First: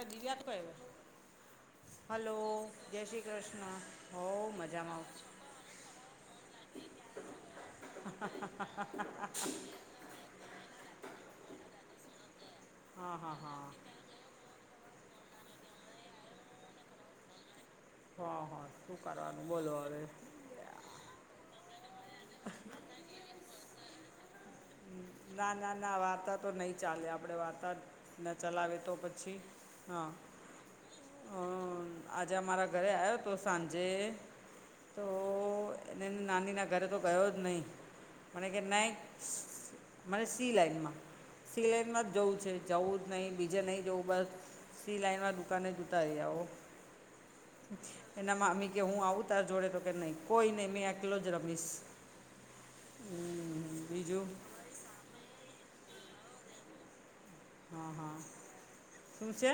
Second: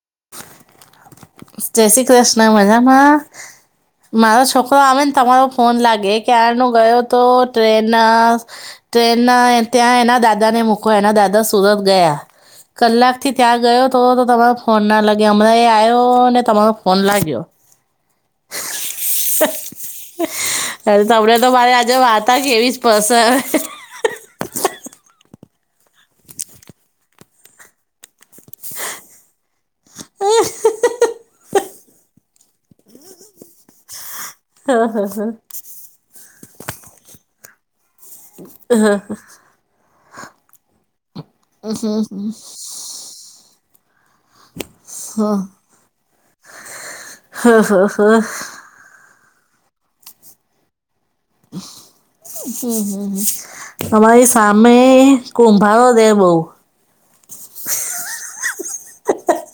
એ દલ્યાત પ એ જય શ્રી કૃષ્ણ મજામાં શ્રી કૃષ્ણ હો મારો છોકરો મજામાં આવેને તમારો ફોન લાગે ક્યારનો ગયો તો ટ્રેન ટ્રેન ના ત્યાં એના દાદાને મૂકો એના દાદા સુરત ગયા હા હા કલાકથી હા ત્યાં ગયો તો તો તમે ફોન ના લાગ્યા હમણાં એ આવ્યો ને તમારો ફોન લાગ્યો હા હા શું કરવાનું બોલો હવે અને તમને તો મારે આજે વાર્તા કેવીજ પરસે ના ના ના વાર્તા તો નહી ચાલે આપડે વાર્તા ના ચલાવે તો પછી હા હ આજે અમારા ઘરે આવ્યો હતો સાંજે તો એને નાની ના ઘરે તો ગયો જ નહી મને કે ન મ સી લાઈનમાં સી લાઈનમાં જ જવું છે જવું નહી બીજે નહી જવુ બસ સી લાઈન દુકાને જોતા રહ્યા હો એના મામી કે હું આવુ તાર જોડે તો કે નહી કોઈ નહી મેં એકલો જ રમીશ હમ્મ તમારી સામે કુંભારો રેબહુ હં હા તું છે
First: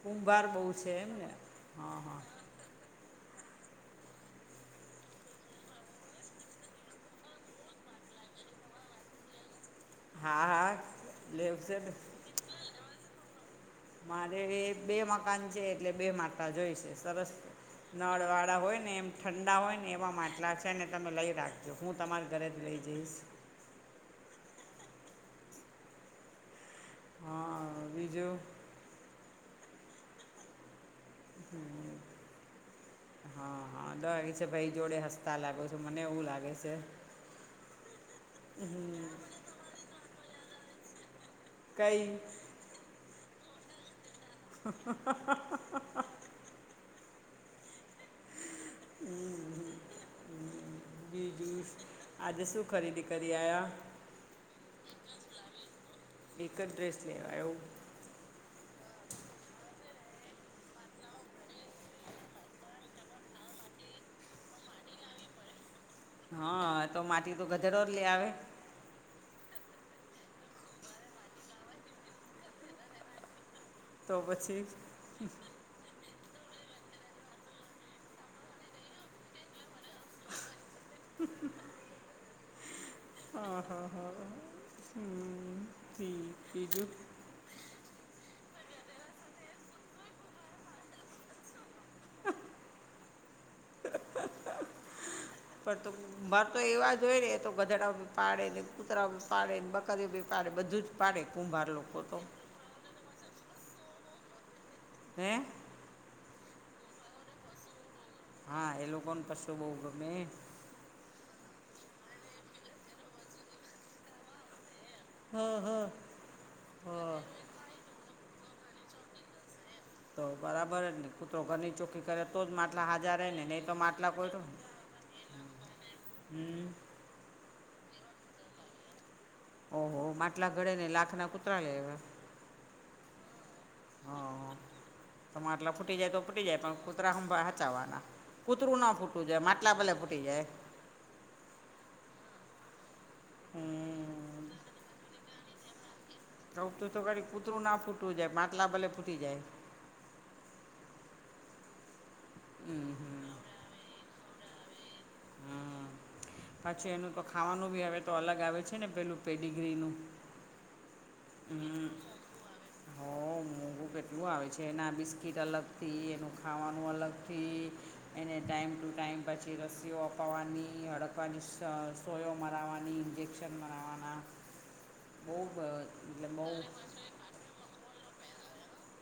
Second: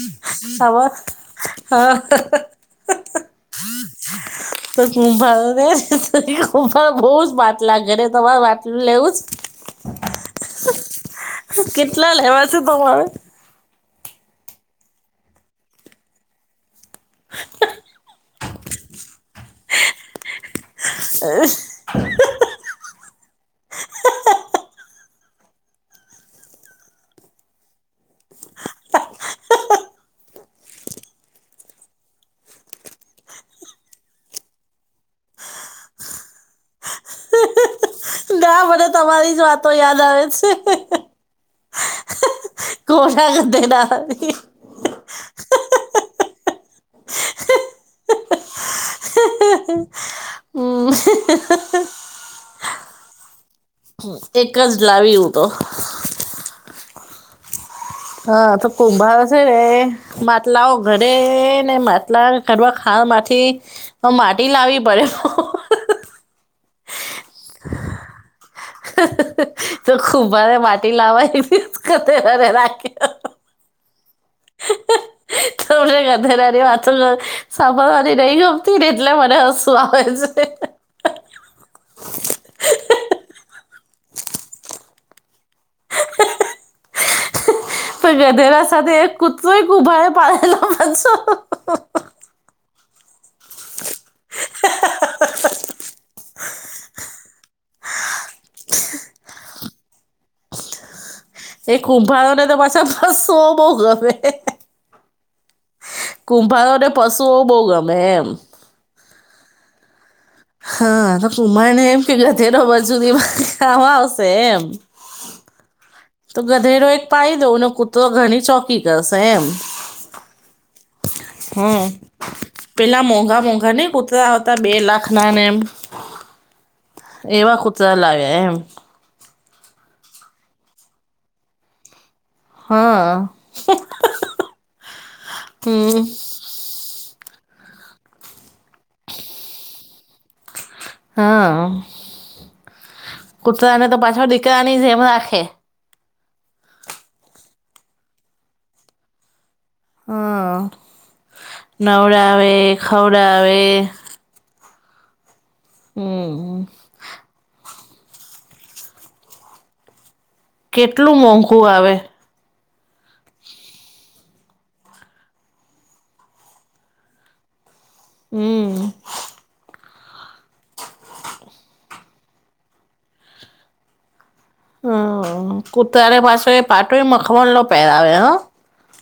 કુંભાર બહુ ખબર છે એમને હા હા હા તો કુંભાર ને કુંભાર બઉ જ માટલા ઘરે તમારે માટલું લેવું જ હા હા લેવુ શેને કેટલા [unintelligible] મારે એ બે મકાન છે એટલે બે માટલા જોઈ છે સરસ નળ વાળા હોય ને ને એમ ઠંડા હોય ને એવા માટલા છે અનેને તમે લઈ રાખજો હું તમારા ઘરે જ લઈ જઈશ હા બીજું હમ હા હા દાગ છે ભાઈ જોડે હસતા લાગો છો મને એવું લાગે છે એ [unintelligible] હા મને તમારી જ વાતો યાદ આવે છે કઈ ઘોડા ગધેડા ની હ [unintelligible] હમ, બીજું આજે શું ખરીદી કરી આવ્યા એક જ લાવી હુ તો એક ડ્રેસ લેવાયો હા તો કુંભાર છે ને માટલાઓ ઘરે ને માટલા કરવાઢ ખાવા માંથી તો માટી લાવવી પડે હા તો માટી તો ગધેડા લ ઈઆવે હા તો ખૂબવાારે માટી લવાય હતીતેરે રાખે તો પછી મને ગધેરાની વાતો સાંભળવાની નહીં ગમતી ને એટલે મને હસું આવે છે. હ હા હા હા હા હ ઠીકીજ તો ગધેર તો કુચય ક ઉભાડ પાડલા મસો હ. પણ તો માર તો એવા જો હોય ને તો ગધડા બી પાડે ને કૂતરા બી પાડે ને બકરીઓ બી પાડે બધું જ પાડે પુંભા એ ખુંભારોને તો પાછા સો બહ ગમે હે. કુંભારો ને પશુઓ બહુ ગમે એમ હા એેલો કોણ પશો બહુ ગમે હા તો કુમારને એમ કે વધેરોબ જુ આવા આવશે એમ હમ હમ. તો ગધેરો એક પાડી દઉંને કૂતરો ઘણી ચોકી કરશે એમ તો બરાબર ને કૂતરો ઘરની હમ કરે તો જ માટલા પેલા હાજર રહે ને નહી તો માટલા કોઈને. આખના ને એમ. હમ. એવા કુતરા લાગે એમ. ઓહો માટલા ઘડે ને લાખ ના કુતરા લ એ હા. હ તમા માટલા ફૂટી હમ જાય તોર ફૂટી જાય પણ કૂતરાા હચવાના કૂતરું ના ફૂટું જાય માટલા બલે ફૂટી જાય હા કૂતરાને તો પાછળ હમ દીકરા નહીં છે એમ રાખે સતું તો ઘડી કૂતરું ના ફૂટવું જાય માટલા ભલે ફૂટી જાય હ નવરા આવે હમ ખવડ હમ આવે હમ હા પછી એનું તો ખાવાનું બી હવે તો અલગ આવે છે ને પેલું પેડીગ્રીનું કેટલું મોંઘું આવે હમ. ું કેટલું આવે છે એના બિસ્કીટ અલગથી એનું ખાવાનું અલગથી એને ટાઈમ હમ ટુ ટાઈમ પછી રસીઓ આપ કપાવાની હડકવાની સ સોયો મરાવવાની ઇન્જેક્શન મરાવવાના બહુ હ કૂતારે એટલે બહુ પાસે પાટોળ મખમણનો પહેરાવે હ.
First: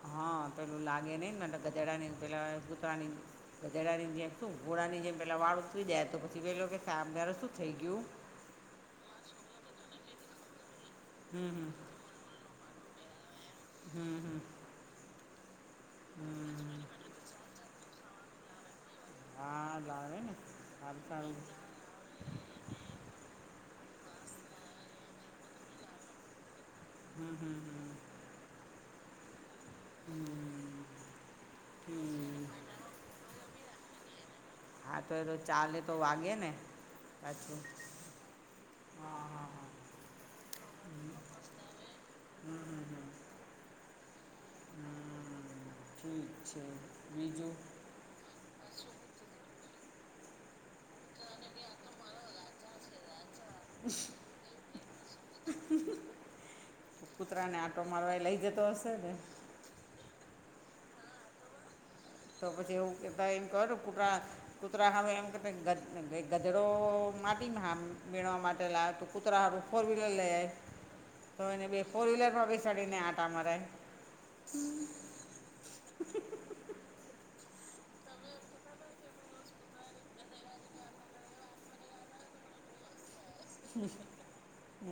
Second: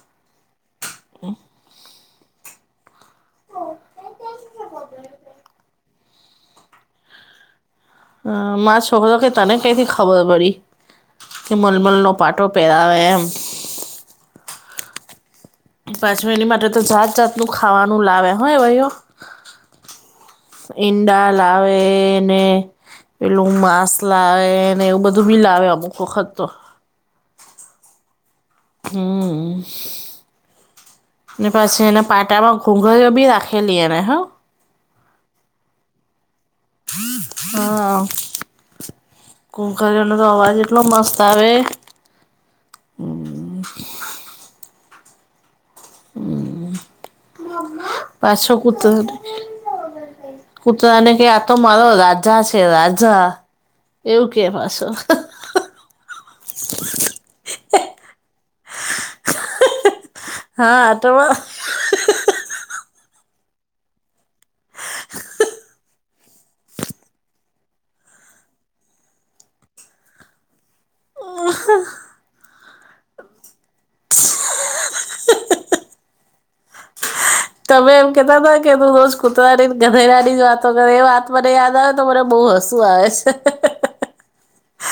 હા પેલું લાગે નહને ગધેડા ની પેલા કૂતરાની ગધડાની જેમ શું ઘોળાની જેમ પેલા વાળુંતરી જાય તો પછી પેલો કે સાામદાર શું થઈ ગયું. અ મા છોકરો કે તને કંથી ખબર પડી કે હમ મલમલ ન પાઠો પેલા હો. હમ હમ. પાંચ મિનિ માટે હમ તો જાત જાતનુંું ખાવાનું લાવે હોય ભાઈયો હા લાવે ને સારું ઈંડા સારું લાવે. પેલું માસલાને એવું બધું બિલાવે અમુક વખત તો હમ હમ હમ. હમ હમ હમ પછી એના હમ પાટામાં ઘૂઘરયો બી રાખે ખલ એને હ. હા તો એ ચાલે તો વાગે ને પાછું હા હા હા હા કુંક નો તો અવાજ એટલો મસ્ત આવે હમ હ છે બીજું પાછો કૂતને કૂત તને કે આતો મારો રાજ રાજા છે રાજા એવું કે પાછો કૂતરા ને આંટો મારવા એ લઈ જતો હશે ને હા તો તો પછી એવું કહેતા એમ કર કૂતરા કૂતરા હમે એમ કેતા ભાઈ ગધડો માટીમાં વણવા માટે લાવ તો કૂતરારું ફોર વ્હીલર લઈ જાય તો એને બે ફોર વ્હીલરમાં બેસાડીને આટામાંરે [inaudible] તમે એમ કેતા હતા કે તું રોજ કૂતરાનીને ગધેરાની જ વાતો કરે એ વાત મને યાદ આવે ને તો મરે બહુ હસું આવે છે મ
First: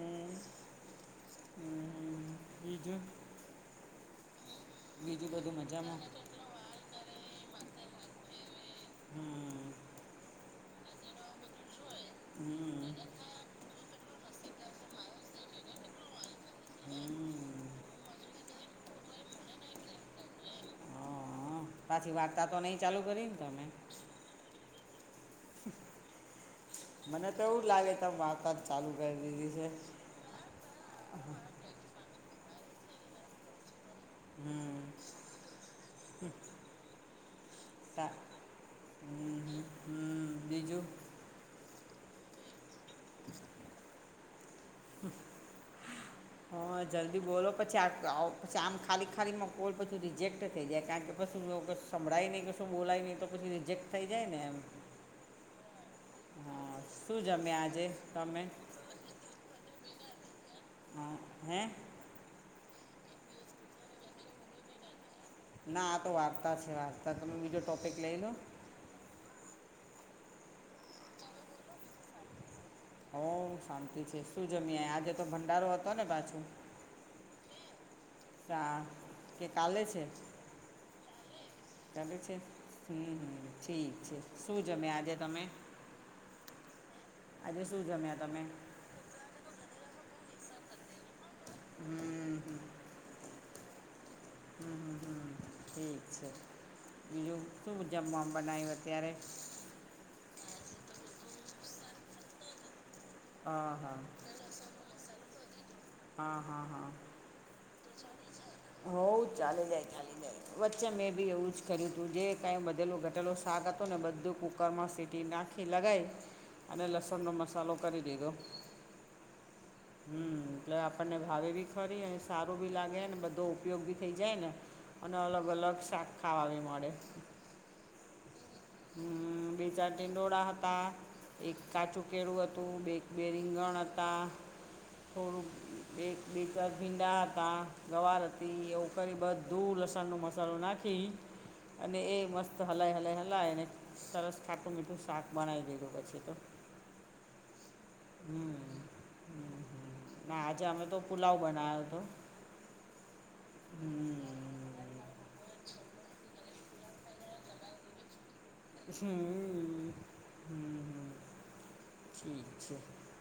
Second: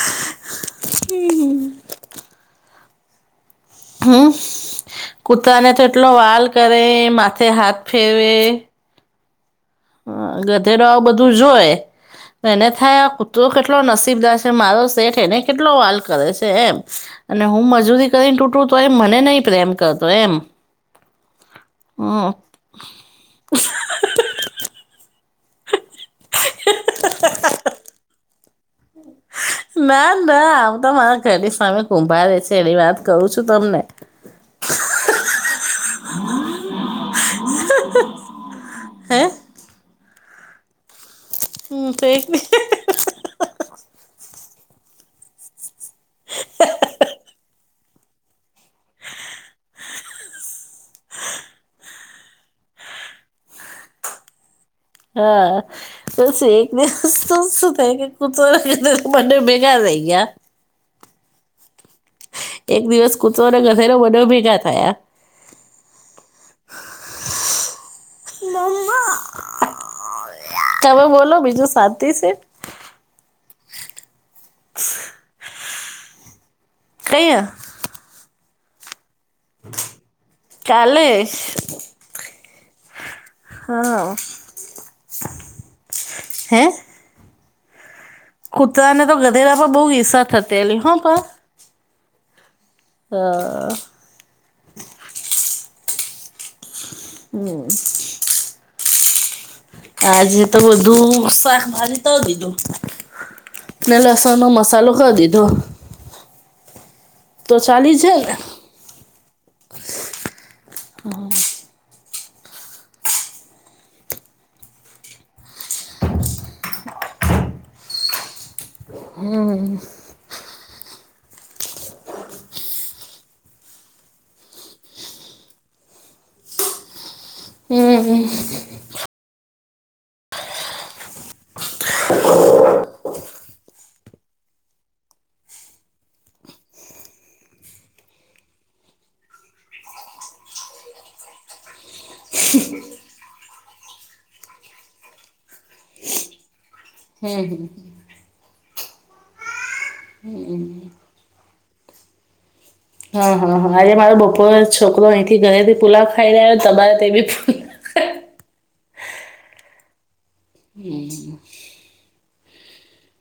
બીજો હમ બધું કૂતરાને તો મજામાં એટલો વાલ કરે માથે હાથ ફેરવે હમ હ ગધેરો આવ બધું જોય એને હમ થાય આ કૂતરો કેટલો નસીબદાર મારો શેઠ એને કેટલો વાલ કરે છે એમ અને હું મજૂરી કરીને તૂટું તો એ મને નહી પ્રેમ કરતો એમ હ પાછી હમ વાગતા તો નહી ચાલુ કરીને તમે મને તો એવું લાગે તમ વાર્તા. ચાલુ કરી દીધી છે ના ના આમ તો મારા ઘરની સામે કુંભારે છે એની વાત કરું છું તમને હમ હે નજો હમ થઈને [inaudible] હ હં જલ્દી બોલો પછી આ આવ પછી આમ ખાલી ખાલીમાં કોલ પછી રિજેક્ટ થઈ જાય કારણ કે પછી હું સંભળાય નહીં ક શું બોલાય નહીં તો પછી રિજેક્ટ થઈ જાય ને એમ હા. તો શું હા છે શું જમ્યા શું આજે થાય તમે ને બંનેવ ભેગા થઈ ગયા. હ હે. એક દિવસ કૂતરો અને ગધેરો બંનેવ ભેગા થયા. ના આ તો વાર્તા છે, વાર્તા તમે બીજો ટોપિક લઈ લો. મમ્મા, તમે બોલો બીજું શાંતિ છે. હોવ શાંતિ છે શું જમી્યા આજે તો ભંડારો હતો ને પાછું. ક્યાં. ત્યાં કે કાલે છે. ચાલીસ. ચાલે છે હમ હ. ઠીક હા છે શું જમ્યા આજે તમે. હે આજે શું જમ્યા તમે. કૂતરાને તો ગધેરા પર બહુ ઇર્ષા થતી એલી હં પ. હમ હ. હા હ. હમ હ હમ ઠીક છે બીજું શું જમવામાં બનાયું અત્યારે. આજે તો બધું શાકભાજી તો દીધું હા ને હા લસ. સણનો મસાલો ક દીધો. હા હા હા તો ચાલી જાય ને હોઉ ચાલી જાય ચાલી જાય વચ્ચે મેં બી એવું જ કર્યું હતું જે કાંઈ બધેલું ઘટેલું શાક હતો ને બધું કુકરમાં સીટી નાખી લગાય અને લસણનો મસાલો કરી દીધો હમ હમ્મ એટલે આપણને ભાવિ ભી ખરી એ સારું બી લાગે ને બધું તો ઉપયોગ બી થઇ જાય ને અને અલગ અલગ શાક ખાવા બી મળે. હમ્મ. હમ્મ બે ચાર ટિડોળા હતા. એક કાચું કેળું હતું એક બે રીંગણ હતા. થોડુંક બે બે ચાર ભીંડા હતા ગવાર હતા. તી એવું કરી બધું લસણ નો મસાલો નાખી. અને એ મસ્ત હલાય હલાય હલાય ને સરસ ખાટું મીઠું શાક બનાવી દીધું પછી તો. હમ્મ. હમ્મ હ આજે અમે તો પુલાવ બનાવ્યો હતો. હા હા હા આજે હમ મારો બપોરે છોકરો અહીંથી ઘરેથી પુલાવ ખાઈ રહ્ય તમારે તે બી હમ્મ હ હમ્મ. ઠીક છે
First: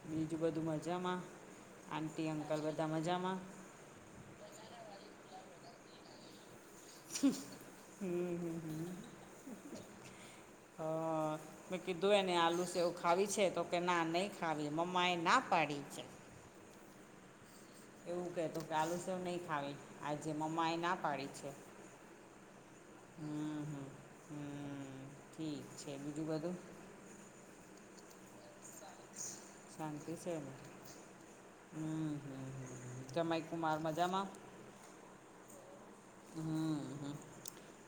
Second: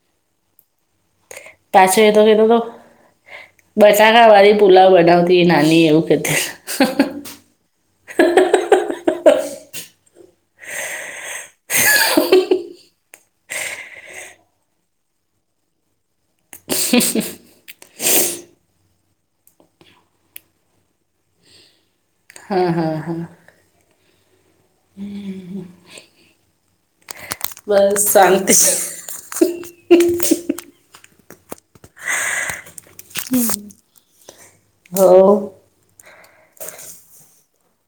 બીજું બધું મજામાં આટી અંકલ બધા મજામાં. બસાાકા વાળી પુલાવ બનાવતી એ નાની એવું કતી. હું હું હું હા હા. મેં કીધું એને આલુ સવું ખાવી છે તો કે ના નહીં ખાવી મમ્મા એ ના પાડી છે. [inaudible] એવું કહેતો કે આલું સવ નહીં ખાવી આજે મમ્મા એ ના પાડી છે. હા હા. હમ્મ હ હ ઠીક છે બીજું બધું. બસ શાંતિ શાંતિ છે ને. હમ્મ હ જમાય કુમાર મજામાં. હો હમ્મ હ.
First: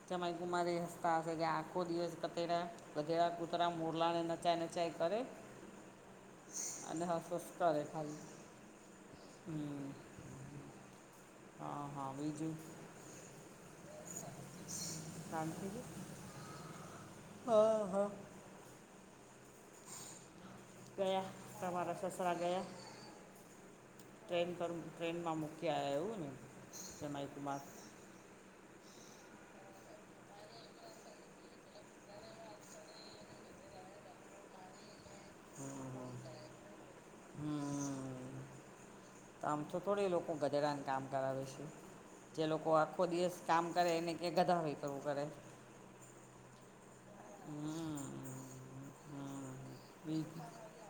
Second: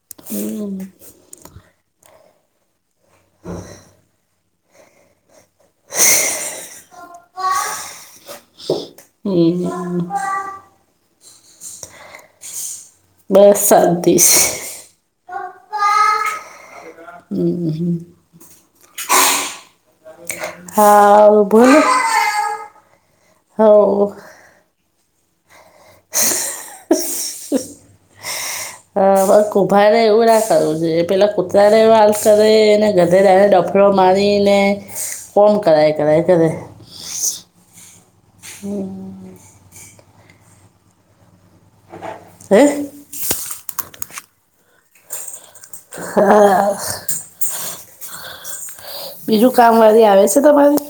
જમાયકુમારી હસતા હશે કે આખો દિવસ કતેડા વધેરા કૂતરા મોરલાને નચાય નચાય કર. અને હા સ્વસ્થ કર ખાલી. હમ. હા હા બીજું. બસ શાંતિ છ તંત. હ. ગયા હા તમારા સસરા ગયા. હોવ ટ્રેન કરું ટ્રેનમાં મૂકી આયા એવું ને પ્રનયકુમાર. હહ કુભાડને એવું ના કરવું જોઈએ પેલા કૂતરાને એવા આલ સ હવે એને ગધેડાને ડફો ડો મારીને કોમ કરાય હમ હમ કરાય કરે. હમ હમ આમ તો થોડી એ લોકો ગધેડાને કામ કરાવે છે જે હે લોકો આ આખો દિવસ કામ કરે એને કેધા ધાવ એ કરું કરે. હા હમ બીજું કામવાળી આવે સે તમારી?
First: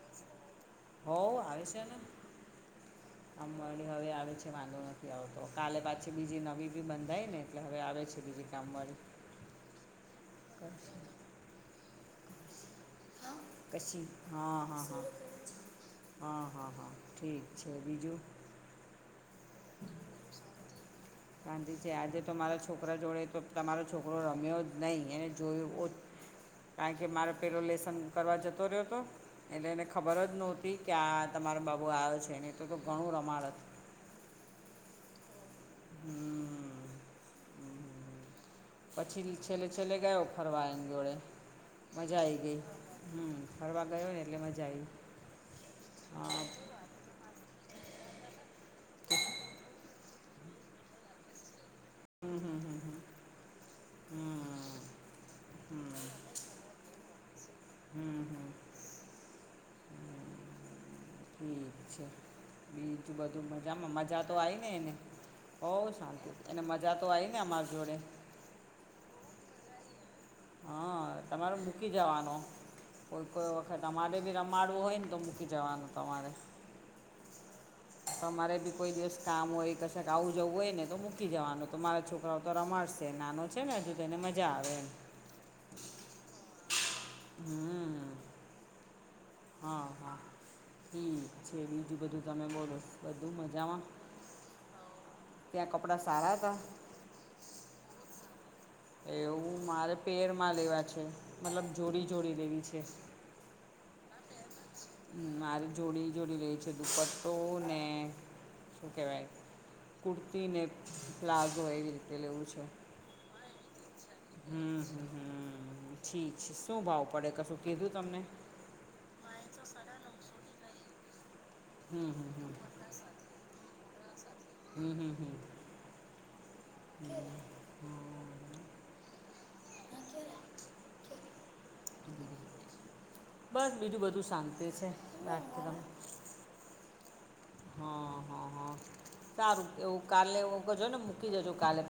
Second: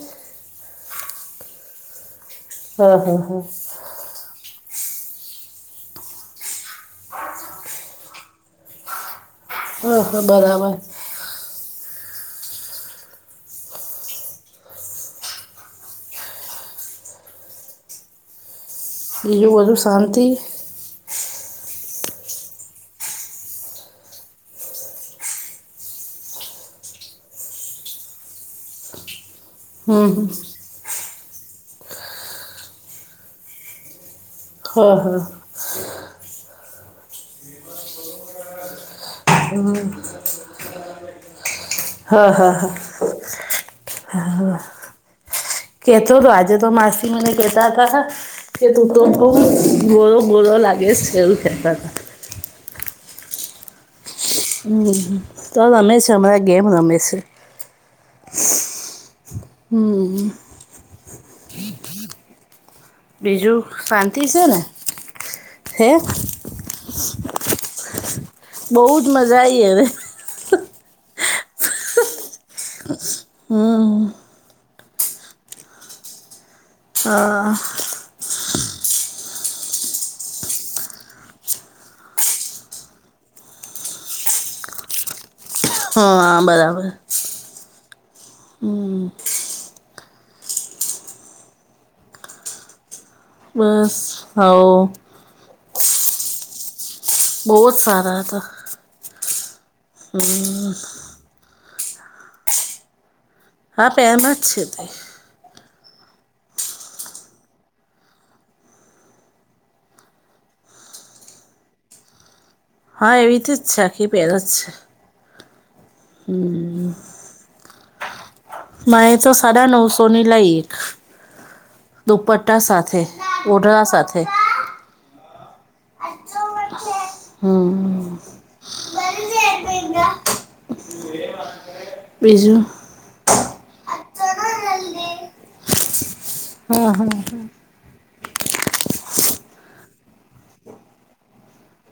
હોવ આવે સે ને. હહ હહ કામવાળી. એ હવે આવે છે વાંધો નથી આવતો. કાલે પાછી બીજી નવી બી બંધાય ને એટલે હવે આવે છે બીજી કામવાળી. હહ હહ બરાબર. હહ પસી હહ હહ હહ હહ. હા હા હા ઠીક છે બીજું? બીજું બધું શાંતિ? શાંતિ છે આજે તો મારા છોકરા જોડે તો તમારો છોકરો રમ્યો જ નહીં એને જોયું [inaudible] કારણ કે મારે પેલો લેસન કરવા જતો રહ્યો તો. એટલે એને હમ ખબર હમ. જ નોતી કે આ તમારો બાબો આયો છે નહીં તો તો ઘણું રમાડત. હહ હહ હમ હમ પછીલ છેલ્લે છેલ્લે ગયો ફરવા એન જોડે. મજા હા આઈ હા ગઈ હા હમ ફરવા ગયો ને એટલે મજા આઈ. કેતો તો આજે તો માસી મને કેતા હતા તા. કે તું તો બહુ બોલો બોલો લાગે છ એવું કેતા તા. હમ હમ હમ હમ હમ તો હમ રમે છે હમણાં ગેમ રમે છે. હમ હમ હમ હમ ઠીક છે બીજું બધું મજામાં? મજા શાંતિ તો છે ને આઈને એને હોવ હે શાંતિ. એને મજા તો આઈને અમાર જોડે? બહુ જ મજા આઈ એને. હહ તમારે મૂકી જવાનો કોઈ કોઈ વખત હમ અમારે બી રમાડવો હોય ને તો મુક કી જવાનું તમારે. હહ તમારે બી કોઈ દિવસ કામ હોય કશેક આવું જવું હોય ને તો મૂકી જવાનું તો મારા છોકરાઓ તો રમાડશે નાનો છે ને હજુ તો એને મજા આવે એમ. હહ આ બરાબર. હમ હમ્મ હહ હહ ઠીક છે. બીજું બધું તમે બોલો? બધું મજામાં? બસ હવ ત્યાં કપડાં સારા હતા? બહુ જ સારા હતા. એવું મારે પેરમાં લેવા છે. મતલબ જોડી જોડી લેવી છે. હા પેરમાં જ છે તે. હમ મારી જોડીને જોડી લેવી છે દુપટ્ટોને શું કેવાય કુર્તીને પ્લાઝો એવી રીતે લેવું છે. હા, એવીથી જ છે આખી પેરજ છે. હમ હમ હમ ઠીક છે, શું ભાવ પડે કશું કીધું તમને. માઇ તો સાડા નવસો ની લઈ એક, હમ હમ હમ દુપટ્ટા સાથે. ઓઢણા સાથે. હમ્મ હમ્મ હમ્મ. હમ્મ [inaudible] બસ બીજું બધું શાંતિ છે [unintelligible] હમ્મ હમ્મ હમ્મ હા હ હા, સારું એવું કાલે એવું કરજો ને મૂકી જજો કાલે.